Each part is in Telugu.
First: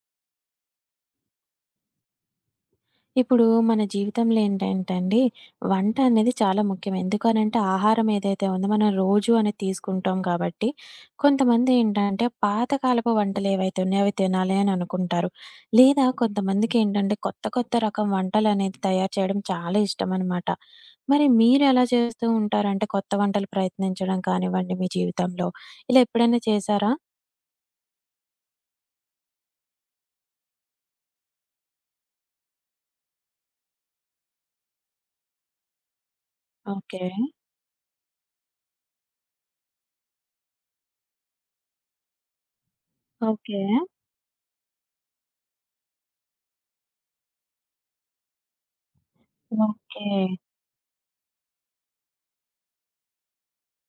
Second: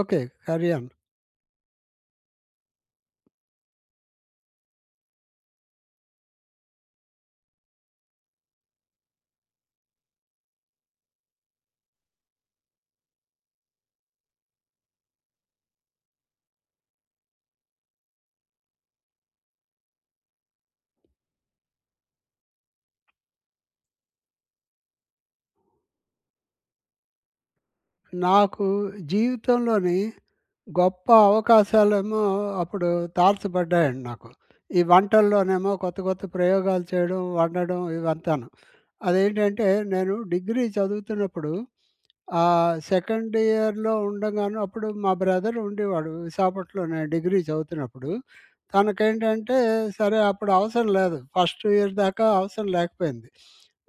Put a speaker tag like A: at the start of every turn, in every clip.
A: ఓకే. Carry on.
B: ఇప్పుడు మన జీవితంలో ఏంటంటే అండి, వంట అనేది చాలా ముఖ్యం. ఎందుకనంటే ఆహారం ఏదైతే ఉందో మనం రోజు అనేది తీసుకుంటాం కాబట్టి, కొంతమంది ఏంటంటే పాతకాలపు వంటలు ఏవైతే ఉన్నాయో అవి తినాలి అని అనుకుంటారు. లేదా కొంతమందికి ఏంటంటే కొత్త కొత్త రకం వంటలనేది తయారు చేయడం చాలా ఇష్టమనమాట. మరి మీరెలా చేస్తూ ఉంటారంటే కొత్త వంటలు ప్రయత్నించడం కానివ్వండి మీ జీవితంలో, ఇలా ఎప్పుడైనా చేశారా?
A: నాకు జీవితంలోని గొప్ప అవకాశాలేమో అప్పుడు తారసపడ్డాయండి నాకు. ఈ వంటల్లోనేమో కొత్త కొత్త ప్రయోగాలు
B: ఓకే.
A: చేయడం, వండడం ఇవంతాను. అదేంటంటే నేను డిగ్రీ చదువుతున్నప్పుడు సెకండ్
B: ఓకే.
A: ఇయర్‌లో ఉండంగాను అప్పుడు మా బ్రదర్ ఉండేవాడు విశాఖపట్నంలో నేను డిగ్రీ చదువుతున్నప్పుడు. తనకేంటంటే
B: ఓకే.
A: సరే అప్పుడు అవసరం లేదు. ఫస్ట్ ఇయర్ దాకా అవసరం లేకపోయింది.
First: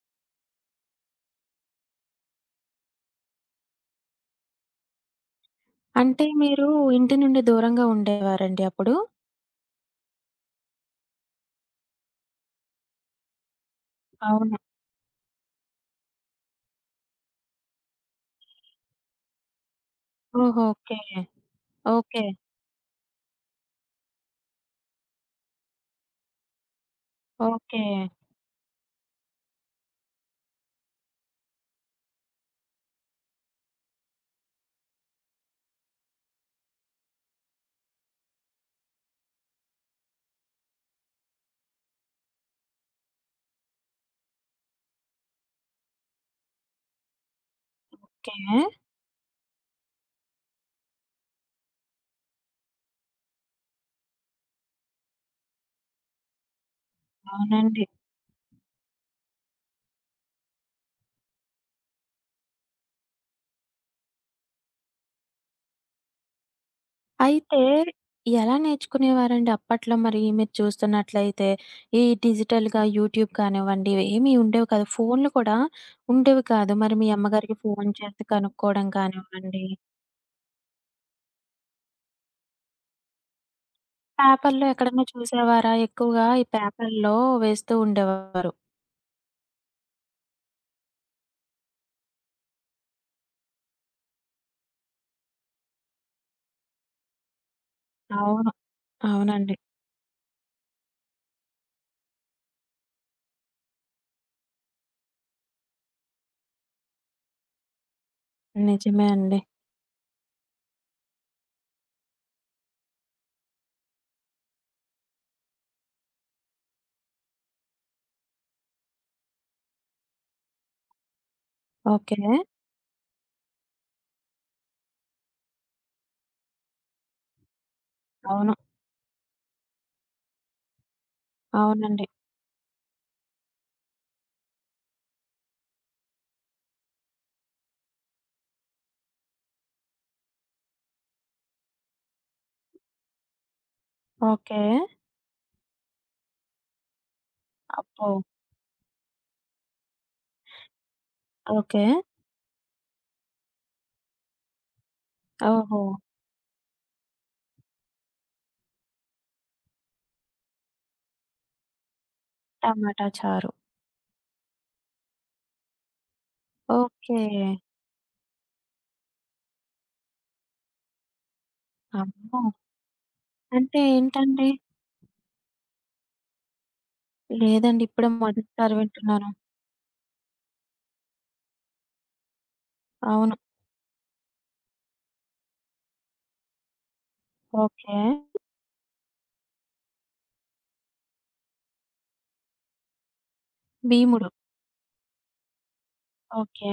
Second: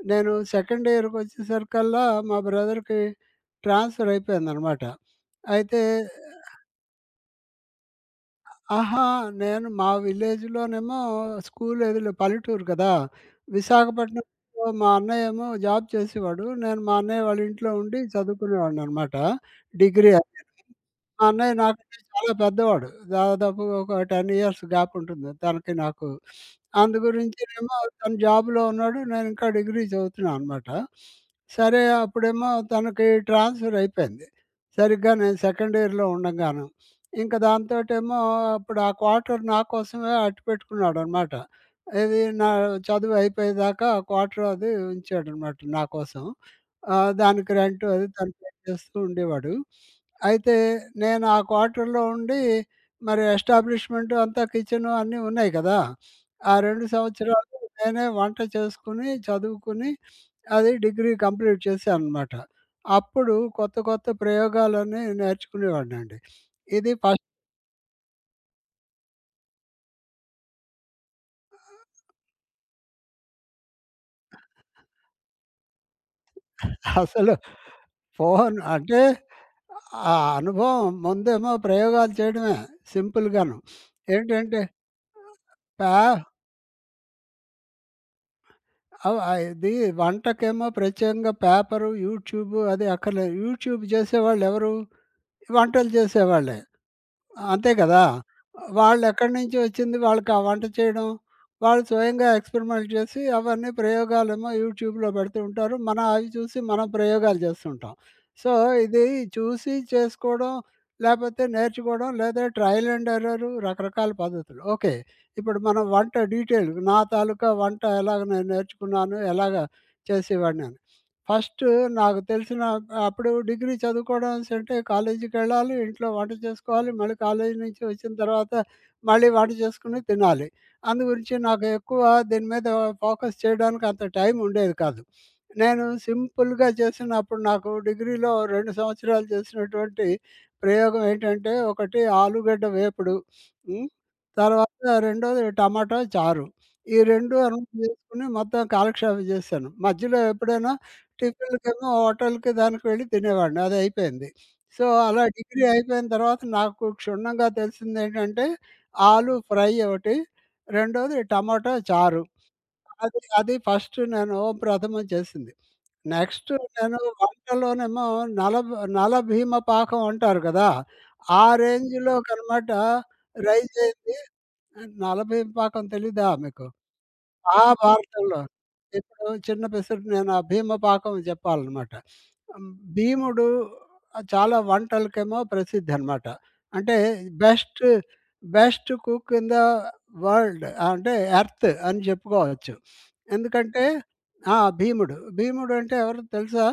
A: నేను సెకండ్ ఇయర్‌కి వచ్చేసరికల్లా మా బ్రదర్‌కి ట్రాన్స్‌ఫర్ అయిపోయిందనమాట. అయితే
B: అంటే మీరు ఇంటి నుండి దూరంగా ఉండేవారండి అప్పుడు?
A: ఆహా! నేను మా విలేజ్‌లోనేమో స్కూల్ ఎదురు పల్లెటూరు కదా!
B: అవును.
A: విశాఖపట్నంలో మా అన్నయ్య ఏమో జాబ్ చేసేవాడు. నేను మా అన్నయ్య వాళ్ళ ఇంట్లో ఉండి చదువుకునేవాడిననమాట. డిగ్రీ అదీను.
B: ఓహో! ఓకే.
A: మా అన్నయ్య నాకంటే
B: ఓకే.
A: చాలా పెద్దవాడు. దాదాపు ఒక 10 ఇయర్స్ గ్యాప్ ఉంటుంది తనకి నాకు. అందు గురించినేమో
B: ఓకే.
A: తను జాబ్‌లో ఉన్నాడు. నేను ఇంకా డిగ్రీ చదువుతున్నాననమాట. సరే అప్పుడేమో తనకి ట్రాన్స్‌ఫర్ అయిపోయింది. సరిగ్గా నేను సెకండ్ ఇయర్‌లో ఉండంగాను. ఇంక దాంతోటేమో అప్పుడు ఆ క్వార్టర్ నా కోసమే అట్టు పెట్టుకున్నాడనమాట. ఏది నా చదువు అయిపోయేదాకా ఆ క్వార్టర్ అది ఉంచాడనమాట నా కోసం. దానికి రెంట్ అది తను
B: ఓకే.
A: పే చేస్తూ ఉండేవాడు. అయితే నేను ఆ క్వార్టర్‌లో ఉండి మరి ఎస్టాబ్లిష్‌మెంట్ అంతా కిచెను అన్నీ ఉన్నాయి కదా! ఆ 2 సంవత్సరాలు
B: అవునండి.
A: నేనే వంట చేసుకొని, చదువుకొని అది డిగ్రీ కంప్లీట్ చేశాననమాట. అప్పుడు కొత్త కొత్త ప్రయోగాలన్నీ నేర్చుకునేవాడినండి. ఇది ఫస్ట్.
B: అయితే ఎలా నేర్చుకునేవారండి అప్పట్లో మరి మీరు చూస్తున్నట్లయితే ఈ డిజిటల్‌గా యూట్యూబ్ కానివ్వండి, ఏమి ఉండేవి కాదు. ఫోన్‌లు కూడా ఉండేవి కాదు. మరి మీ
A: అసలు
B: అమ్మగారికి ఫోన్ చేసి
A: ఫోన్
B: కనుక్కోవడం
A: అంటే
B: కానివ్వండి,
A: ఆ అనుభవం ముందేమో ప్రయోగాలు చేయడమే సింపుల్‌గాను. ఏంటంటే
B: పేపర్‌లో ఎక్కడన్నా చూసేవారా?
A: పా
B: ఎక్కువగా ఈ పేపర్‌లో వేస్తూ ఉండేవారు.
A: ఇది వంటకేమో ప్రత్యేకంగా పేపరు, యూట్యూబు అది అక్కర్లేదు. యూట్యూబ్ చేసేవాళ్ళెవరు? వంటలు చేసేవాళ్ళే. అంతే కదా!
B: అవును.
A: వాళ్ళెక్కడి
B: అవునండి.
A: నుంచి వచ్చింది వాళ్ళకా వంట చేయడం. వాళ్ళు స్వయంగా ఎక్స్పెరిమెంట్ చేసి అవన్నీ ప్రయోగాలేమో యూట్యూబ్‌లో పెడుతూ ఉంటారు. మనం అవి చూసి మనం ప్రయోగాలు చేస్తుంటాం. సో, ఇది
B: నిజమే అండి.
A: చూసి చేసుకోవడం, లేపోతే నేర్చుకోవడం, లేదా ట్రయల్ అండ్ ఎర్రర్ రకరకాల పద్ధతులు. ఓకే. ఇప్పుడు మనం వంట డీటెయిల్ నా తాలూకా వంట ఎలాగ నేను నేర్చుకున్నాను, ఎలాగ చేసేవాడినని. First
B: okay.
A: నాకు తెలిసిన అప్పుడు డిగ్రీ చదువుకోవడం అంటే కాలేజీకెళ్ళాలి, ఇంట్లో వంట చేసుకోవాలి, మళ్ళీ కాలేజీ నుంచి వచ్చిన తర్వాత
B: అవును.
A: మళ్ళీ వంట చేసుకొని తినాలి. అందు గురించి నాకు ఎక్కువ
B: అవునండి.
A: దీని మీద ఫోకస్ చేయడానికి అంత టైం ఉండేది కాదు. నేను సింపుల్‌గా చేసినప్పుడు నాకు డిగ్రీలో 2 సంవత్సరాలు చేసినటువంటి ప్రయోగం ఏంటంటే, ఒకటి ఆలుగడ్డ వేపుడు. హ్మ్.
B: ఓకే.
A: తర్వాత రెండోది టమాటా చారు. ఈ 2 అన్నీ
B: అబ్బో!
A: చేసుకొని మొత్తం కాలక్షేపం చేశాను. మధ్యలో ఎప్పుడైనా
B: ఓకే.
A: టిఫిన్‌లకేమో హోటల్‌కి దానికి వెళ్ళి తినేవాడిని. అదయిపోయింది. సో, అలా డిగ్రీ
B: ఓహో!
A: అయిపోయిన తర్వాత నాకు క్షుణ్ణంగా తెలిసిందేంటంటే, ఆలు ఫ్రై ఒకటి, రెండోది టమాటా చారు.
B: టమాటా
A: అది
B: చారు.
A: అది ఫస్ట్ నేను ప్రథమం చేసింది. నెక్స్ట్ నేను
B: ఓకే.
A: వంటలోనేమో నల నలభీమ పాకం అంటారు కదా! ఆ
B: అమ్మో!
A: రేంజ్‌లోకనమాట
B: అంటే
A: రైజయింది.
B: ఏంటండి?
A: నలభీమ పాకం తెలీదా మీకు? ఆ!
B: లేదండి. ఇప్పుడే
A: భారతంలో.
B: మొదటిసారి
A: ఇప్పుడు
B: వింటున్నాను.
A: చిన్న పిసరు నేను ఆ భీమ పాకం జెప్పాలనమాట. హ్మ్.
B: అవును.
A: భీముడు చాలా వంటలకేమో ప్రసిద్ధనమాట. అంటే best,
B: okay.
A: Best cook in the world అంటే ఎర్త్ అని జెప్పుకోవచ్చు. ఎందుకంటే
B: భీముడు.
A: ఆ! భీముడు. భీముడంటే ఎవరో తెలుసా?
B: ఓకే.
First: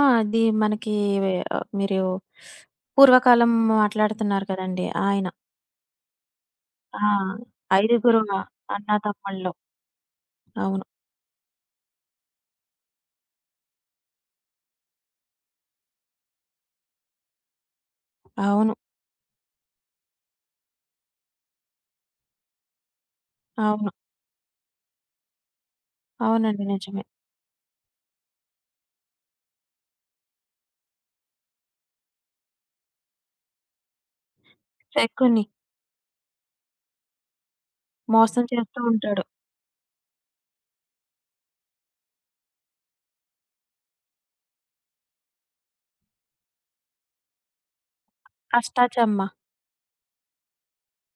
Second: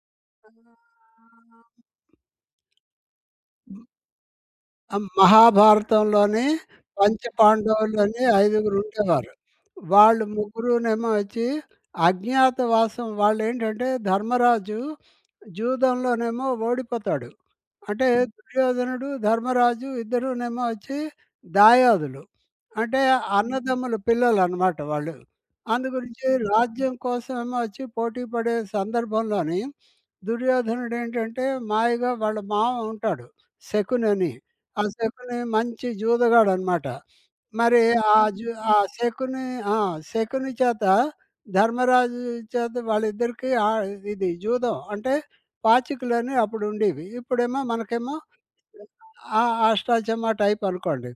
B: ఆ! అది మనకి మీరు పూర్వకాలం మాట్లాడుతున్నారు కదండీ!
A: ఆ!
B: ఆయన.
A: మహాభారతంలోని
B: ఆ! ఐదుగురు
A: పంచపాండవులని ఐదుగురు ఉండేవారు.
B: అన్నాతమ్ముల్లో.
A: వాళ్ళు
B: అవును.
A: ముగ్గురునేమో వచ్చి అజ్ఞాతవాసం వాళ్ళేంటంటే ధర్మరాజు జూదంలోనేమో ఓడిపోతాడు. అంటే
B: అవును.
A: దుర్యోధనుడు, ధర్మరాజు ఇద్దరూనేమో వచ్చి దాయాదులు. అంటే
B: అవును.
A: అన్నదమ్ముల పిల్లలనమాట వాళ్ళు. అందు గురించి
B: అవునండి.
A: రాజ్యం
B: నిజమే.
A: కోసమేమో వచ్చి పోటీ పడే సందర్భంలోని దుర్యోధనుడేంటంటే మాయగా వాళ్ళ మామ ఉంటాడు శకునని. ఆ శకుని
B: శకుని
A: మంచి జూదగాడనమాట. మరి ఆ
B: మోసం
A: జు ఆ
B: చేస్తూ ఉంటాడు.
A: శకుని ఆ! శకుని చేత, ధర్మరాజు చేత వాళ్ళిద్దరికీ ఇది జూదం అంటే పాచికలని అప్పుడుండేవి. ఇప్పుడేమో మనకేమో
B: అష్టాచమ్మ.
A: ఆ! అష్టాచెమ్మా టైపనుకోండి.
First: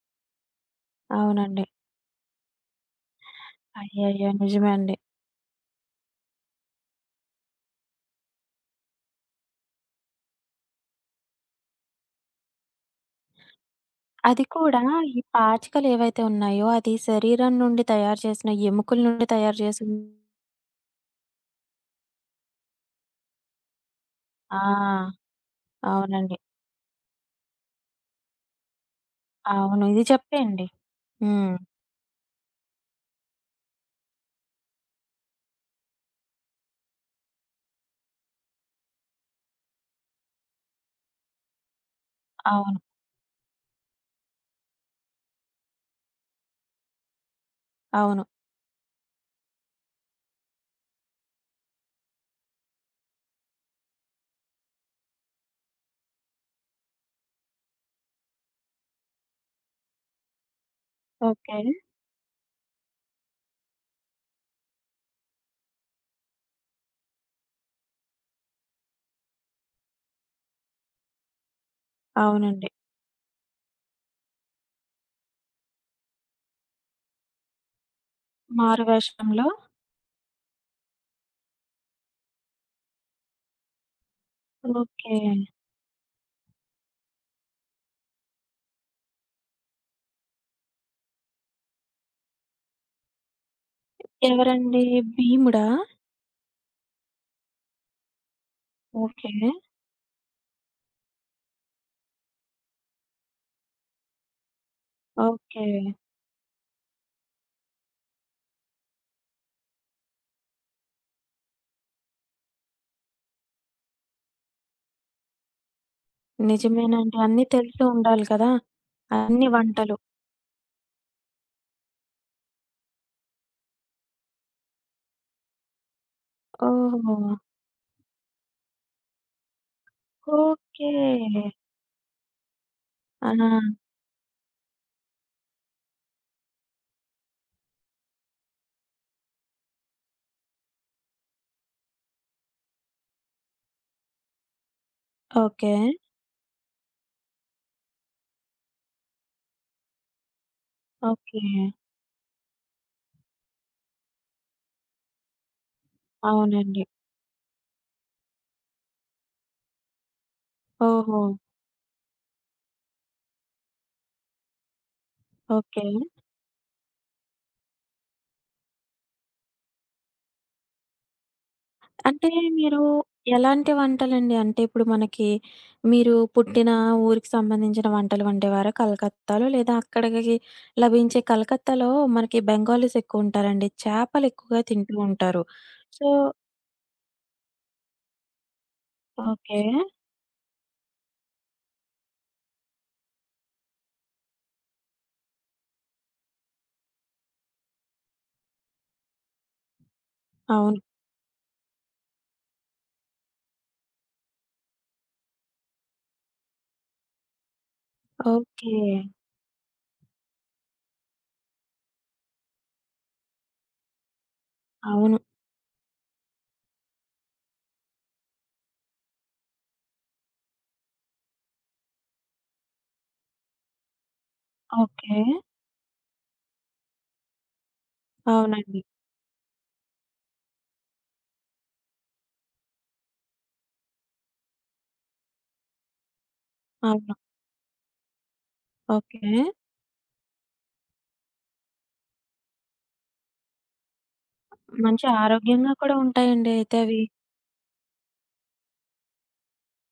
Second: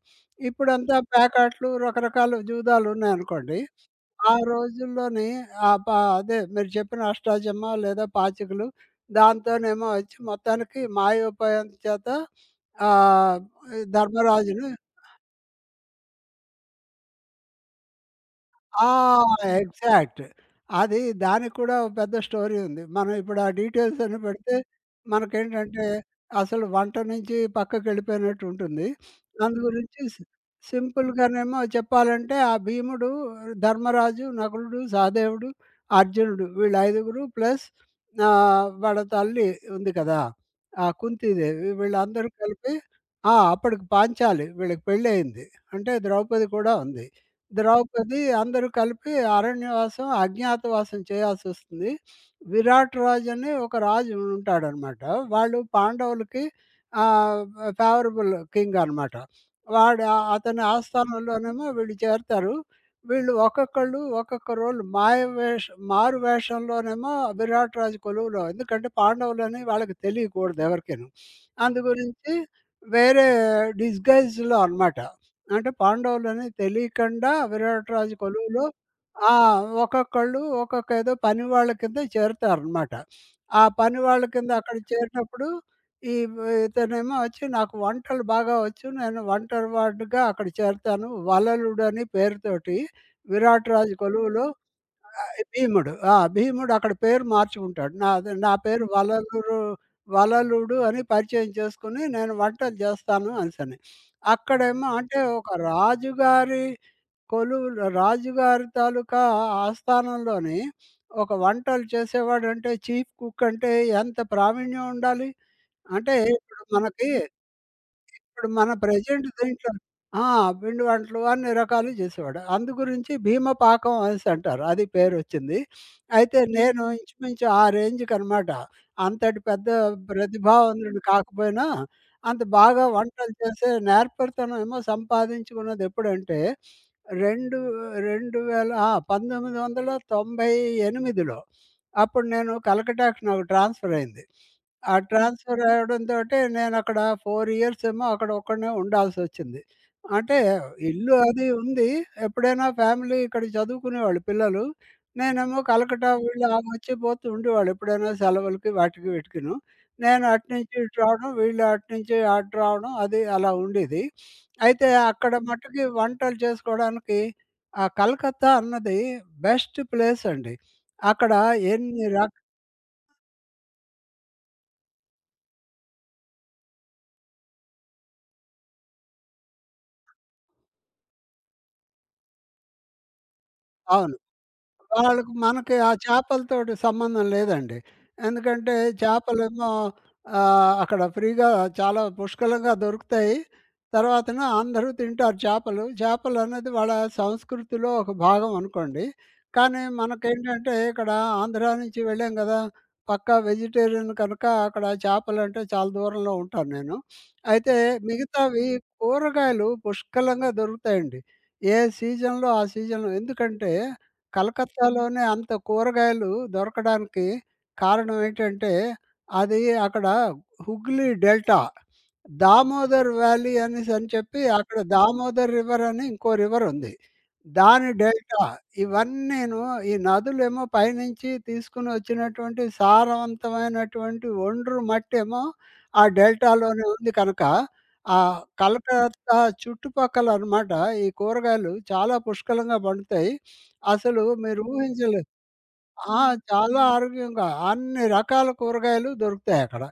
A: ఇప్పుడంతా
B: అవునండి.
A: ప్యాకాట్లు, రకరకాల జూదాలున్నాయనుకోండి.
B: అయ్యయ్యో!
A: ఆ
B: నిజమే అండి.
A: రోజుల్లోని ఆహ్, ప అదే మీరు చెప్పిన అష్టాచెమ్మా లేదా పాచికలు దాంతోనేమో వచ్చి మొత్తానికి మాయోపాయం చేత ఆహ్,
B: అది
A: ధర్మరాజుని
B: కూడా ఈ పాచికలేవైతే ఉన్నాయో, అది శరీరం నుండి తయారు చేసిన
A: ఆ!
B: ఎముకల నుండి తయారు చేసిన
A: ఎగ్జాక్ట్. అది దానికి కూడా ఓ పెద్ద స్టోరీ ఉంది. మనం ఇప్పుడు ఆ డీటెయిల్స్ అన్ని పెడితే
B: ఆ!
A: మనకేంటంటే
B: అవునండి.
A: అసలు వంట నుంచి పక్కకెళ్ళిపోయినట్టు ఉంటుంది. అందు
B: అవును.
A: గురించి
B: ఇది చెప్పేయండి. హ్మ్.
A: సింపుల్‌గానేమో చెప్పాలంటే ఆ భీముడు, ధర్మరాజు, నకులుడు, సహదేవుడు, అర్జునుడు వీళ్ళు ఐదుగురు ప్లస్ వాళ్ళ తల్లి ఉంది కదా! ఆ కుంతీదేవి వీళ్ళందరూ కలిపి
B: అవును.
A: ఆ! అప్పటికి పాంచాలి వీళ్ళకి పెళ్ళయింది. అంటే ద్రౌపది కూడా ఉంది. ద్రౌపది
B: అవును.
A: అందరూ కలిపి అరణ్యవాసం, అజ్ఞాతవాసం చేయాల్సొస్తుంది. విరాట్ రాజు అని ఒక రాజు ఉంటాడనమాట. వాళ్ళు పాండవులకి ఆహ్, ఫేవరబుల్ కింగ్ అనమాట. వాడు అతని
B: ఓకే.
A: ఆస్థానంలోనేమో వీళ్ళు చేరతారు. వీళ్ళు ఒక్కొక్కళ్ళు ఒక్కొక్క రోల్ మాయ వేష్ మారు వేషంలోనేమో విరాట్ రాజు కొలువులో ఎందుకంటే పాండవులని వాళ్ళకి తెలియకూడదు ఎవరికీను. అందు గురించి
B: అవునండి.
A: వేరే డిస్‌గైజ్‌లో అనమాట. అంటే పాండవులని తెలియకుండా విరాట్ రాజు కొలువులో ఆ!
B: మారువేషంలో
A: ఒక్కొక్కళ్ళు ఒక్కొక్క ఏదో పని వాళ్ళ కింద చేరతారనమాట. ఆ పని వాళ్ళ కింద అక్కడ
B: ఓకే.
A: చేరినప్పుడు ఈ ఇతనేమో వచ్చి నాకు వంటలు బాగా వచ్చు. నేను వంటరివాడిగా అక్కడ చేరతాను. వలలుడని పేరుతోటి విరాట్ రాజు కొలువులో
B: ఎవరండి? భీముడా?
A: భీముడు. ఆ! భీముడు అక్కడ పేరు మార్చుకుంటాడు. నాది నా పేరు
B: ఓకే.
A: వలలూరు వలలుడు అని పరిచయం చేసుకొని నేను వంటలు చేస్తాను అనేసని. అక్కడేమో అంటే ఒక
B: ఓకే.
A: రాజుగారి కొలువులో రాజుగారి తాలూకా ఆస్థానంలోని ఒక వంటలు చేసేవాడంటే చీఫ్ కుక్ అంటే ఎంత ప్రావీణ్యం ఉండాలి? అంటే ఇప్పుడు మనకి
B: నిజమేనండి. అన్నీ తెలిసి ఉండాలి
A: ఇప్పుడు
B: కదా!
A: మన ప్రెజెంట్
B: అన్ని
A: దీంట్లో
B: వంటలు.
A: ఆ! పిండి వంటలు అన్ని రకాలు చేసేవాడు. అందు గురించి భీమ పాకం అనేసి అంటారు. అది పేరొచ్చింది. అయితే నేను
B: ఓహో!
A: ఇంచుమించు ఆ రేంజ్‌కనమాట. అంతటి పెద్ద
B: ఓకే.
A: ప్రతిభావంతుడిని కాకపోయినా, అంత బాగా
B: ఆ!
A: వంటలు చేసే నేర్పరితనం ఏమో సంపాదించుకున్నది ఎప్పుడంటే, రెండు రెండు వేల ఆ! 1998లో అప్పుడు నేను కలకట్టాకి నాకు ట్రాన్స్‌ఫర్ అయింది. ఆ ట్రాన్స్‌ఫర్
B: ఓకే.
A: అవ్వడంతోటి నేనక్కడ 4 ఇయర్స్ ఏమో అక్కడ ఒక్కడినే ఉండాల్సొచ్చింది. అంటే ఇల్లు
B: ఓకే.
A: అది ఉంది. ఎప్పుడైనా ఫ్యామిలీ ఇక్కడ చదువుకునేవాళ్ళు పిల్లలు. నేనేమో కలకట్టా వీళ్ళు ఆ
B: అవునండి.
A: వచ్చి పోతూ ఉండేవాళ్ళు ఎప్పుడైనా సెలవులకి వాటికి వీటికిను. నేను అటు నుంచి ఇటు
B: ఓహో!
A: రావడం, వీళ్ళు అటు నుంచి అటు రావడం అది అలా ఉండేది. అయితే అక్కడ మట్టుకి
B: ఓకే.
A: వంటలు చేసుకోవడానికి ఆ కలకత్తా అన్నది బెస్ట్ ప్లేస్ అండి. అక్కడ ఎన్ని
B: అంటే
A: రక్
B: మీరు ఎలాంటి వంటలండి? అంటే ఇప్పుడు మనకి మీరు పుట్టిన ఊరికి సంబంధించిన వంటలు వండేవారా కలకత్తాలో? లేదా అక్కడికి లభించే కలకత్తాలో మనకి బెంగాలీస్ ఎక్కువుంటారండి.
A: అవును.
B: చేపలు ఎక్కువగా తింటూ
A: వాళ్ళకి
B: ఉంటారు.
A: మనకి ఆ
B: సో
A: చేపలతోటి సంబంధం లేదండి. ఎందుకంటే
B: ఓకే.
A: చేపలేమో అక్కడ ఫ్రీగా చాలా పుష్కలంగా దొరుకుతాయి. తర్వాతన అందరూ తింటారు చేపలు. చేపలనేది వాళ్ళ సంస్కృతిలో ఒక భాగం అనుకోండి. కానీ మనకేంటంటే
B: అవును.
A: ఇక్కడ ఆంధ్ర నుంచి వెళ్ళాం గదా! పక్కా వెజిటేరియన్ కనుక అక్కడ చేపలంటే చాలా దూరంలో ఉంటాను నేను. అయితే మిగతావి
B: ఓకే.
A: కూరగాయలు పుష్కలంగా దొరుకుతాయండి. ఏ సీజన్‌లో ఆ సీజన్‌లో ఎందుకంటే హ్మ్.
B: అవును.
A: కలకత్తాలోనే అంత కూరగాయలు దొరకడానికి కారణం ఏంటంటే, అది అక్కడ హుగ్లీ డెల్టా. దామోదర్ వ్యాలీ అనేసి అని చెప్పి అక్కడ
B: ఓకే.
A: దామోదర్ రివర్ అని ఇంకో రివర్ ఉంది. దాని డెల్టా
B: అవునండి.
A: ఇవన్నీను ఈ నదులేమో పైనుంచి తీసుకొని వచ్చినటువంటి సారవంతమైనటువంటి ఒండ్రు మట్టేమో ఆ డెల్టాలోనే ఉంది
B: అవును.
A: కనుక, ఆ కలకత్తా
B: ఓకే.
A: చుట్టుపక్కల అనమాట ఈ కూరగాయలు చాలా పుష్కలంగా పండుతాయి. అసలు మీరు
B: మంచి
A: ఊహించలే.
B: ఆరోగ్యంగా కూడా
A: ఆ!
B: ఉంటాయండి అయితే
A: చాలా
B: అవి.
A: ఆరోగ్యంగా అన్ని రకాల కూరగాయలు దొరుకుతాయక్కడ.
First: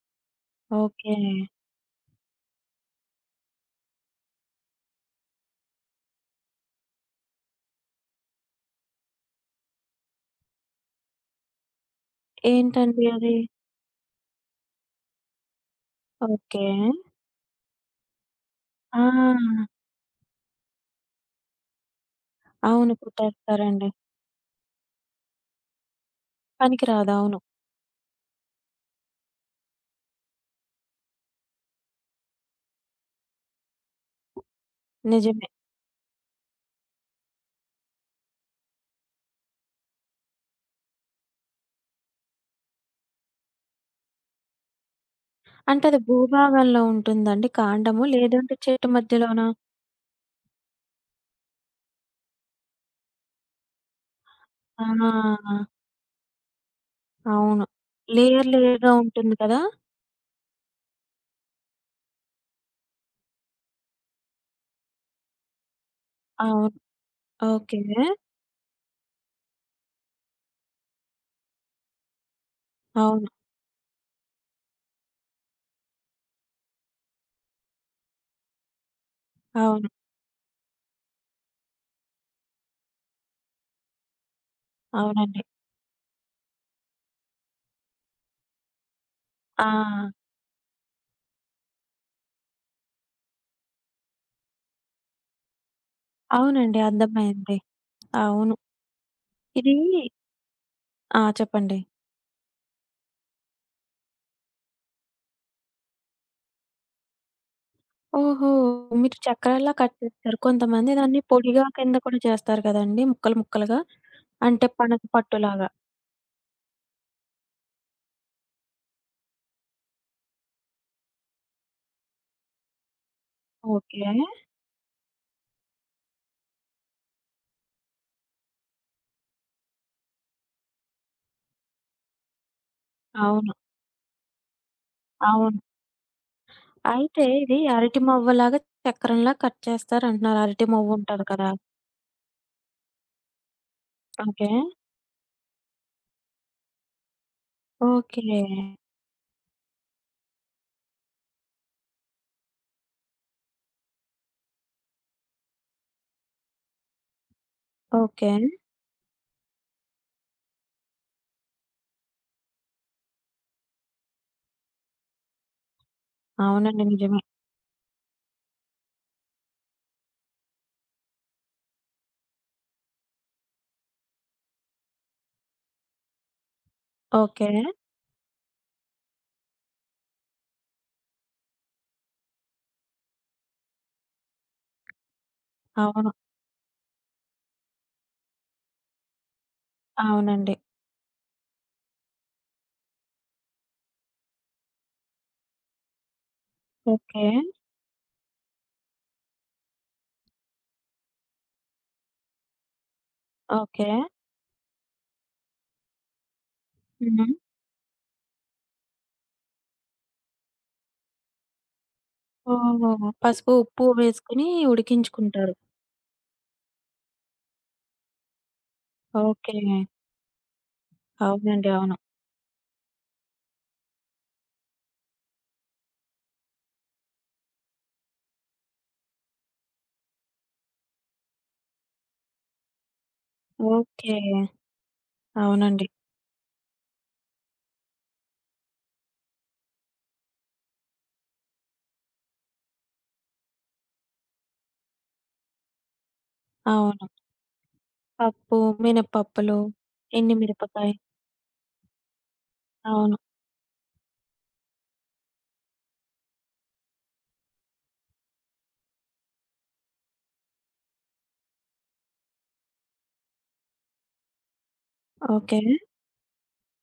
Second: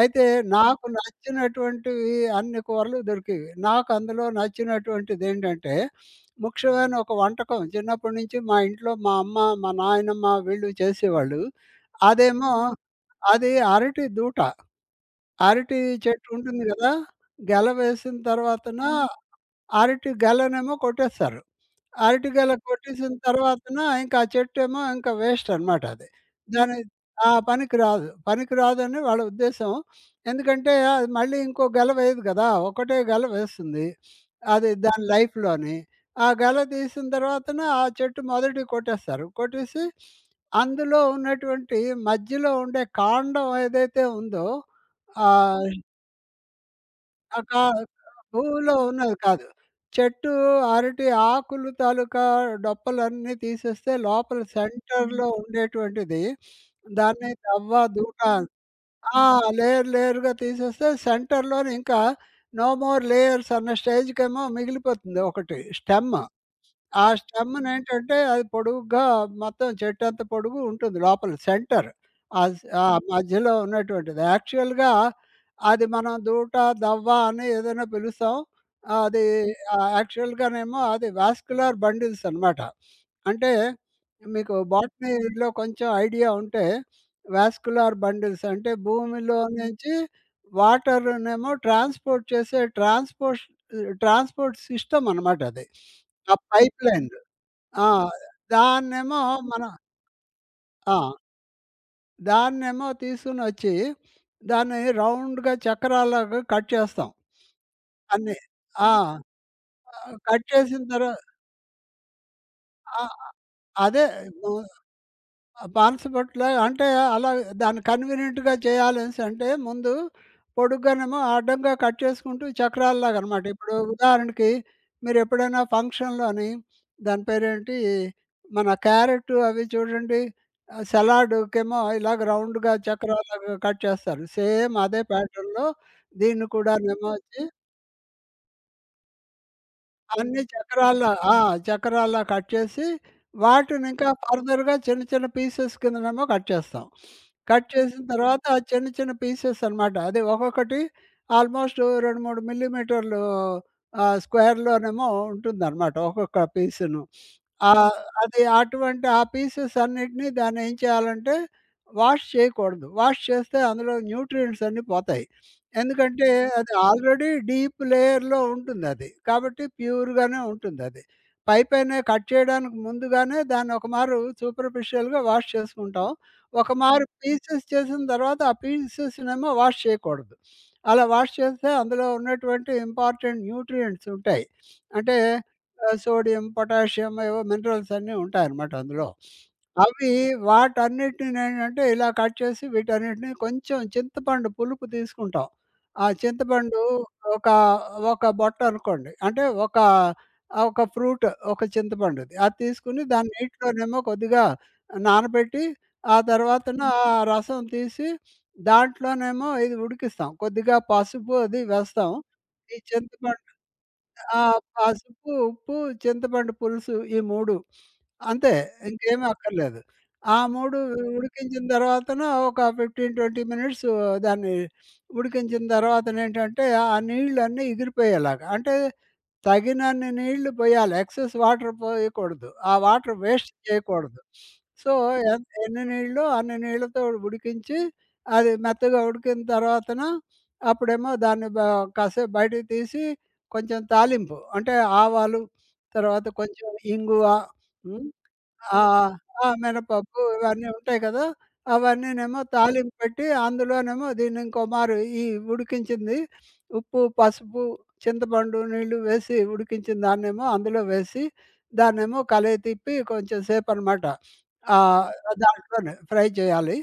A: అయితే నాకు
B: ఓకే.
A: నచ్చినటువంటివి అన్ని కూరలు దొరికేవి. నాకు అందులో నచ్చినటువంటిదేంటంటే, ముఖ్యమైన ఒక వంటకం చిన్నప్పటి నుంచి మా ఇంట్లో మా అమ్మ, మా నాయనమ్మ వీళ్ళు చేసేవాళ్ళు. అదేమో
B: ఏంటండి అది?
A: అది అరటి దూట. అరటి చెట్టు ఉంటుంది
B: ఓకే.
A: గదా! గెల వేసిన తర్వాతన
B: ఆ!
A: అరటి గెలనేమో కొట్టేస్తారు. అరటిగెల
B: అవును.
A: కొట్టేసిన తర్వాతన
B: కుట్టేస్తారండి.
A: ఇంకా ఆ చెట్టేమో ఇంకా వేస్ట్ అనమాట అది. దాని
B: పనికిరాదు.
A: ఆ!
B: అవును.
A: పనికి రాదు. పనికి రాదని వాళ్ళ ఉద్దేశం. ఎందుకంటే అది మళ్ళీ ఇంకో గెల వేయదు కదా! ఒకటే గెల వేస్తుంది. అది దాని
B: నిజమే.
A: లైఫ్‌లోని. ఆ గెల తీసిన తర్వాతన ఆ చెట్టు మొదటివి కొట్టేస్తారు. కొట్టేసి అందులో ఉన్నటువంటి మధ్యలో ఉండే కాండం ఏదైతే ఉందో ఆహ్
B: అంటే అది భూభాగంలో
A: ఆ!
B: ఉంటుందండి
A: కా
B: కాండము? లేదంటే
A: పువ్వులో
B: చెట్టు
A: ఉన్నది కాదు.
B: మధ్యలోనా?
A: చెట్టు అరటి ఆకులు తాలూకా డొప్పలన్నీ తీసేస్తే లోపల హ్మ్.
B: ఆ!
A: సెంటర్‌లో ఉండేటువంటిది దాన్ని
B: అవును.
A: తవ్వ, దూట
B: లేయర్ లేయర్‌గా
A: ఆ!
B: ఉంటుంది కదా!
A: లేయర్ లేయర్‌గా తీసేస్తే సెంటర్‌లోని ఇంకా నో మోర్ లేయర్స్ అన్న స్టేజ్‌కేమో మిగిలిపోతుంది ఒకటి స్టెమ్.
B: అవును.
A: ఆ స్టెమ్‌ని
B: ఓకే.
A: ఏంటంటే అది పొడుగ్గా మొత్తం చెట్టంతా పొడుగు ఉంటుంది లోపల సెంటర్. ఆ స్ ఆ హ్మ్.
B: అవును.
A: మధ్యలో ఉన్నటువంటిది. యాక్చువల్‌గా అది మనం దూట, దవ్వ అని ఏదైనా పిలుస్తాం. అది హ్మ్.
B: అవును.
A: యాక్చువల్‌గానేమో అది వాస్క్యులర్ బండిల్స్ అనమాట. అంటే మీకు
B: అవునండి.
A: బాటనీలో కొంచెం ఐడియా ఉంటే వాస్క్యులర్ బండిల్స్ అంటే భూమిలో హ్మ్.
B: ఆ!
A: నుంచి వాటర్‌నేమో ట్రాన్స్‌పోర్ట్ చేసే ట్రాన్స్‌పోర్ట్ ట్రాన్స్‌పోర్ట్ సిస్టమ్ అనమాట అది. ఆ
B: అవునండి.
A: పైప్‌లైన్.
B: అర్థమైంది.
A: ఆ!
B: అవును.
A: దాన్నేమో మనం
B: ఇది
A: ఆ!
B: ఆ! చెప్పండి.
A: దాన్నేమో తీసుకొనొచ్చి దాన్ని రౌండ్‌గా చక్రాల్లాగా కట్ చేస్తాం. అన్నీ.
B: ఓహో!
A: ఆ!
B: మీరు చక్రాల్లా కట్ చేస్తారు.
A: కట్ చేసిన
B: కొంతమంది
A: తర్వా
B: దాన్ని పొడిగా కింద కూడా చేస్తారు
A: ఆ!
B: కదండీ! ముక్కలు ముక్కలుగా.
A: అదే. ను
B: అంటే పనస పట్టులాగా.
A: బాన్సపట్ల అంటే అలా దాన్ని కన్వీనియంట్‌గా చేయాలనేసంటే ముందు పొడుగ్గానేమో అడ్డంగా కట్ చేసుకుంటూ చక్రాల్లాగా అనమాట. ఇప్పుడు
B: ఓకే.
A: ఉదాహరణకి మీరెప్పుడైనా ఫంక్షన్‌లోని దాని పేరేంటి మన క్యారెట్ అవి చూడండి సలాడ్‌కేమో ఇలాగ రౌండ్‌గా
B: అవును.
A: చక్రాల్లాగా కట్ చేస్తారు. సేమ్ అదే
B: అవును.
A: ప్యాటర్న్‌లో దీన్ని కూడానేమో
B: అయితే
A: వచ్చి
B: ఇది అరటి మొవ్వలాగా చక్రంలా కట్ చేస్తారంటున్నారు.
A: అన్ని
B: అరటి
A: చక్రాల్లా
B: మొవ్వుంటది
A: ఆ!
B: కదా!
A: చక్రాల్లా కట్ చేసి, వాటినింకా
B: ఓకే.
A: ఫర్దర్‌గా చిన్న చిన్న పీసెస్ కిందనేమో కట్ చేస్తాం. కట్ చేసిన
B: ఓకే.
A: తర్వాత ఆ చిన్న చిన్న పీసెస్ అనమాట. అది ఒక్కొక్కటి ఆల్మోస్ట్ 2, 3 మిల్లీమీటర్లు స్క్వేర్‌లోనేమో ఉంటుందనమాట ఒక్కొక్క పీసును.
B: ఓకే.
A: అది అటువంటి ఆ పీసెస్ అన్నిటిని దాన్నేం చేయాలంటే వాష్ చేయకూడదు. వాష్ చేస్తే అందులో న్యూట్రియంట్స్ అన్నీ పోతాయి. ఎందుకంటే అది
B: అవునండి. నిజమే.
A: ఆల్రెడీ డీప్ లేయర్‌లో ఉంటుందది. కాబట్టి ప్యూర్‌గానే ఉంటుందది. పైపైనే కట్ చేయడానికి ముందుగానే దాన్ని ఒకమారు సూపర్ఫిషియల్‌గా వాష్ చేసుకుంటాం. ఒకమారు
B: ఓకే.
A: పీసెస్ చేసిన తర్వాత ఆ పీసెస్‌నేమో వాష్ చేయకూడదు. అలా వాష్ చేస్తే అందులో ఉన్నటువంటి ఇంపార్టెంట్ న్యూట్రియంట్స్ ఉంటాయి. అంటే
B: అవును.
A: సోడియం, పొటాషియం ఏవో మినరల్స్ అన్నీ ఉంటాయన్నమాట అందులో. అవి
B: అవునండి.
A: వాటన్నిటినేంటంటే ఇలా కట్ చేసి వీటన్నిటిని కొంచెం చింతపండు పులుపు తీసుకుంటాం. ఆ చింతపండు
B: ఓకే.
A: ఒక, ఒక బొట్ట అనుకోండి. అంటే ఒక ఒక ఫ్రూట్ ఒక చింతపండుది. అది తీసుకొని దాన్ని
B: ఓకే.
A: నీటిలోనేమో కొద్దిగా నానబెట్టి, ఆ తర్వాతన ఆ
B: హ్మ్.
A: రసం తీసి దాంట్లోనేమో ఇది ఉడికిస్తాం. కొద్దిగా పసుపు అది వేస్తాం. ఈ
B: ఓహో!
A: చింతపండు
B: పసుపు, ఉప్పు
A: ఆ!
B: వేసుకొని
A: పసుపు,
B: ఉడికించుకుంటారు.
A: ఉప్పు, చింతపండు పులుసు ఈ 3 అంతే. ఇంకేమి
B: ఓకే.
A: అక్కర్లేదు. ఆ 3 ఉడికించిన
B: అవునండి. అవును.
A: తర్వాతన ఒక 15, 20 మినిట్స్ దాన్ని ఉడికించిన తర్వాతనేంటంటే, ఆ నీళ్ళన్నీ ఎగిరిపోయేలాగా అంటే తగినన్ని నీళ్లు పోయాలి. ఎక్సెస్ వాటర్ పోయకూడదు. ఆ వాటర్ వేస్ట్
B: ఓకే.
A: చేయకూడదు. సో, ఎన్ని
B: అవునండి.
A: నీళ్లో అన్ని నీళ్లతో ఉడికించి, అది మెత్తగా ఉడికిన తర్వాతన అప్పుడేమో దాన్ని కాసేపు బయటకి తీసి కొంచెం తాలింపు అంటే ఆవాలు, తర్వాత కొంచెం
B: అవును.
A: ఇంగువ. హ్మ్.
B: పప్పు,
A: ఆ! ఆ!
B: మినపప్పులు,
A: మినపప్పు
B: ఎండు
A: ఇవన్నీ
B: మిరపకాయ.
A: ఉంటాయి కదా! అవన్నీనేమో తాలింపు
B: అవును.
A: పెట్టి అందులోనేమో దీన్ని ఇంకో మారు ఈ ఉడికించింది ఉప్పు, పసుపు, చింతపండు నీళ్ళు వేసి ఉడికించిన దాన్నేమో అందులో వేసి, దాన్నేమో కలయి తిప్పి కొంచెం సేపనమాట ఆహ్,
B: ఓకే.
A: దాంట్లోనే ఫ్రై చేయాలి.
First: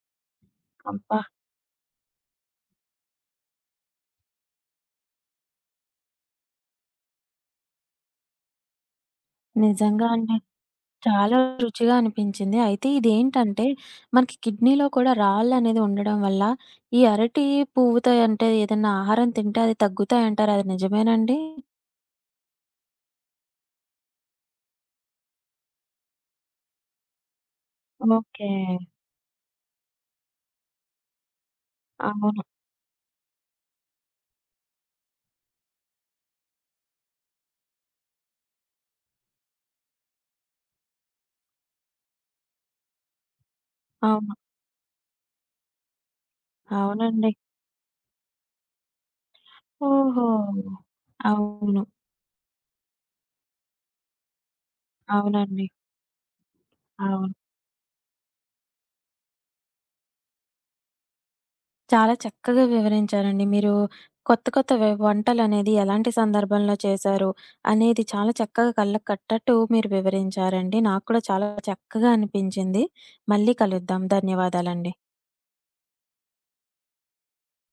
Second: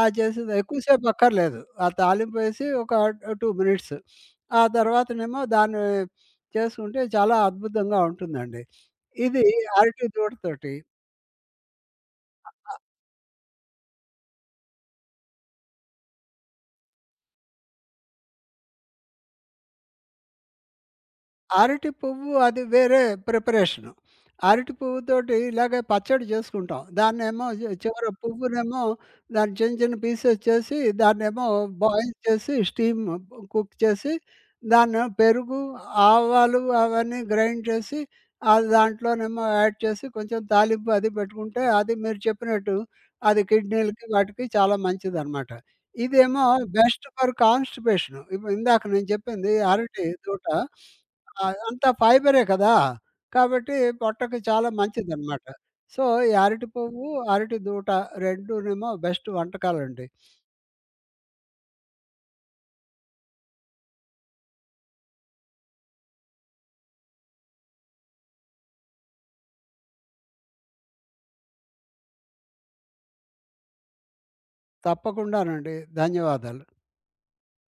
A: ఆ చేసింది ఎక్కువ సేపు
B: అబ్బా!
A: అక్కర్లేదు. ఆ తాలింపు వేసి ఒక 2 మినిట్స్. ఆ తర్వాతనేమో దాన్ని చేసుకుంటే చాలా అద్భుతంగా ఉంటుందండి. ఇది అరటి
B: నిజంగా అండి.
A: దూడతోటి.
B: చాలా రుచిగా అనిపించింది. అయితే ఇదేంటంటే, మనకి కిడ్నీలో కూడా రాళ్ళనేది ఉండడం వల్ల, ఈ అరటి పువ్వుతో అంటే ఏదన్నా ఆహారం తింటే అది తగ్గుతాయంటారు. అది నిజమేనండి?
A: అరటి పువ్వు అది వేరే ప్రిపరేషను. అరటి పువ్వుతోటి ఇలాగే పచ్చడి చేసుకుంటాం. దాన్నేమో చివర
B: ఓకే.
A: పువ్వునేమో దాన్ని చిన్న చిన్న పీసెస్ చేసి, దాన్నేమో బాయిల్
B: అవును.
A: చేసి, స్టీమ్ కుక్ చేసి, దాన్నేమో పెరుగు, ఆవాలు అవన్నీ గ్రైండ్ చేసి, అది దాంట్లోనేమో యాడ్ చేసి కొంచెం తాలింపు అది పెట్టుకుంటే, అది మీరు చెప్పినట్టు అది కిడ్నీలకి
B: అవును.
A: వాటికి చాలా మంచిదనమాట. ఇదేమో బెస్ట్
B: అవునండి.
A: For constipation. ఇప్పుడు ఇందాక నేను చెప్పింది అరటి
B: ఓహో!
A: తోట. ఆ!
B: అవును.
A: అంతా ఫైబరే కదా! కాబట్టి పొట్టకి చాలా మంచిదనమాట.
B: అవునండి.
A: సో, ఈ అరటి పువ్వు,
B: అవును.
A: అరటి దూట రెండూనేమో బెస్ట్ వంటకాలండి.
B: చాలా చక్కగా వివరించారండి. మీరు కొత్త కొత్త వంటలనేది ఎలాంటి సందర్భంలో చేశారు అనేది చాలా చక్కగా కళ్ళకి కట్టట్టు మీరు వివరించారండి. నాకు కూడా చాలా చక్కగా అనిపించింది. మళ్ళీ కలుద్దాం. ధన్యవాదాలండి.
A: తప్పకుండానండి. ధన్యవాదాలు.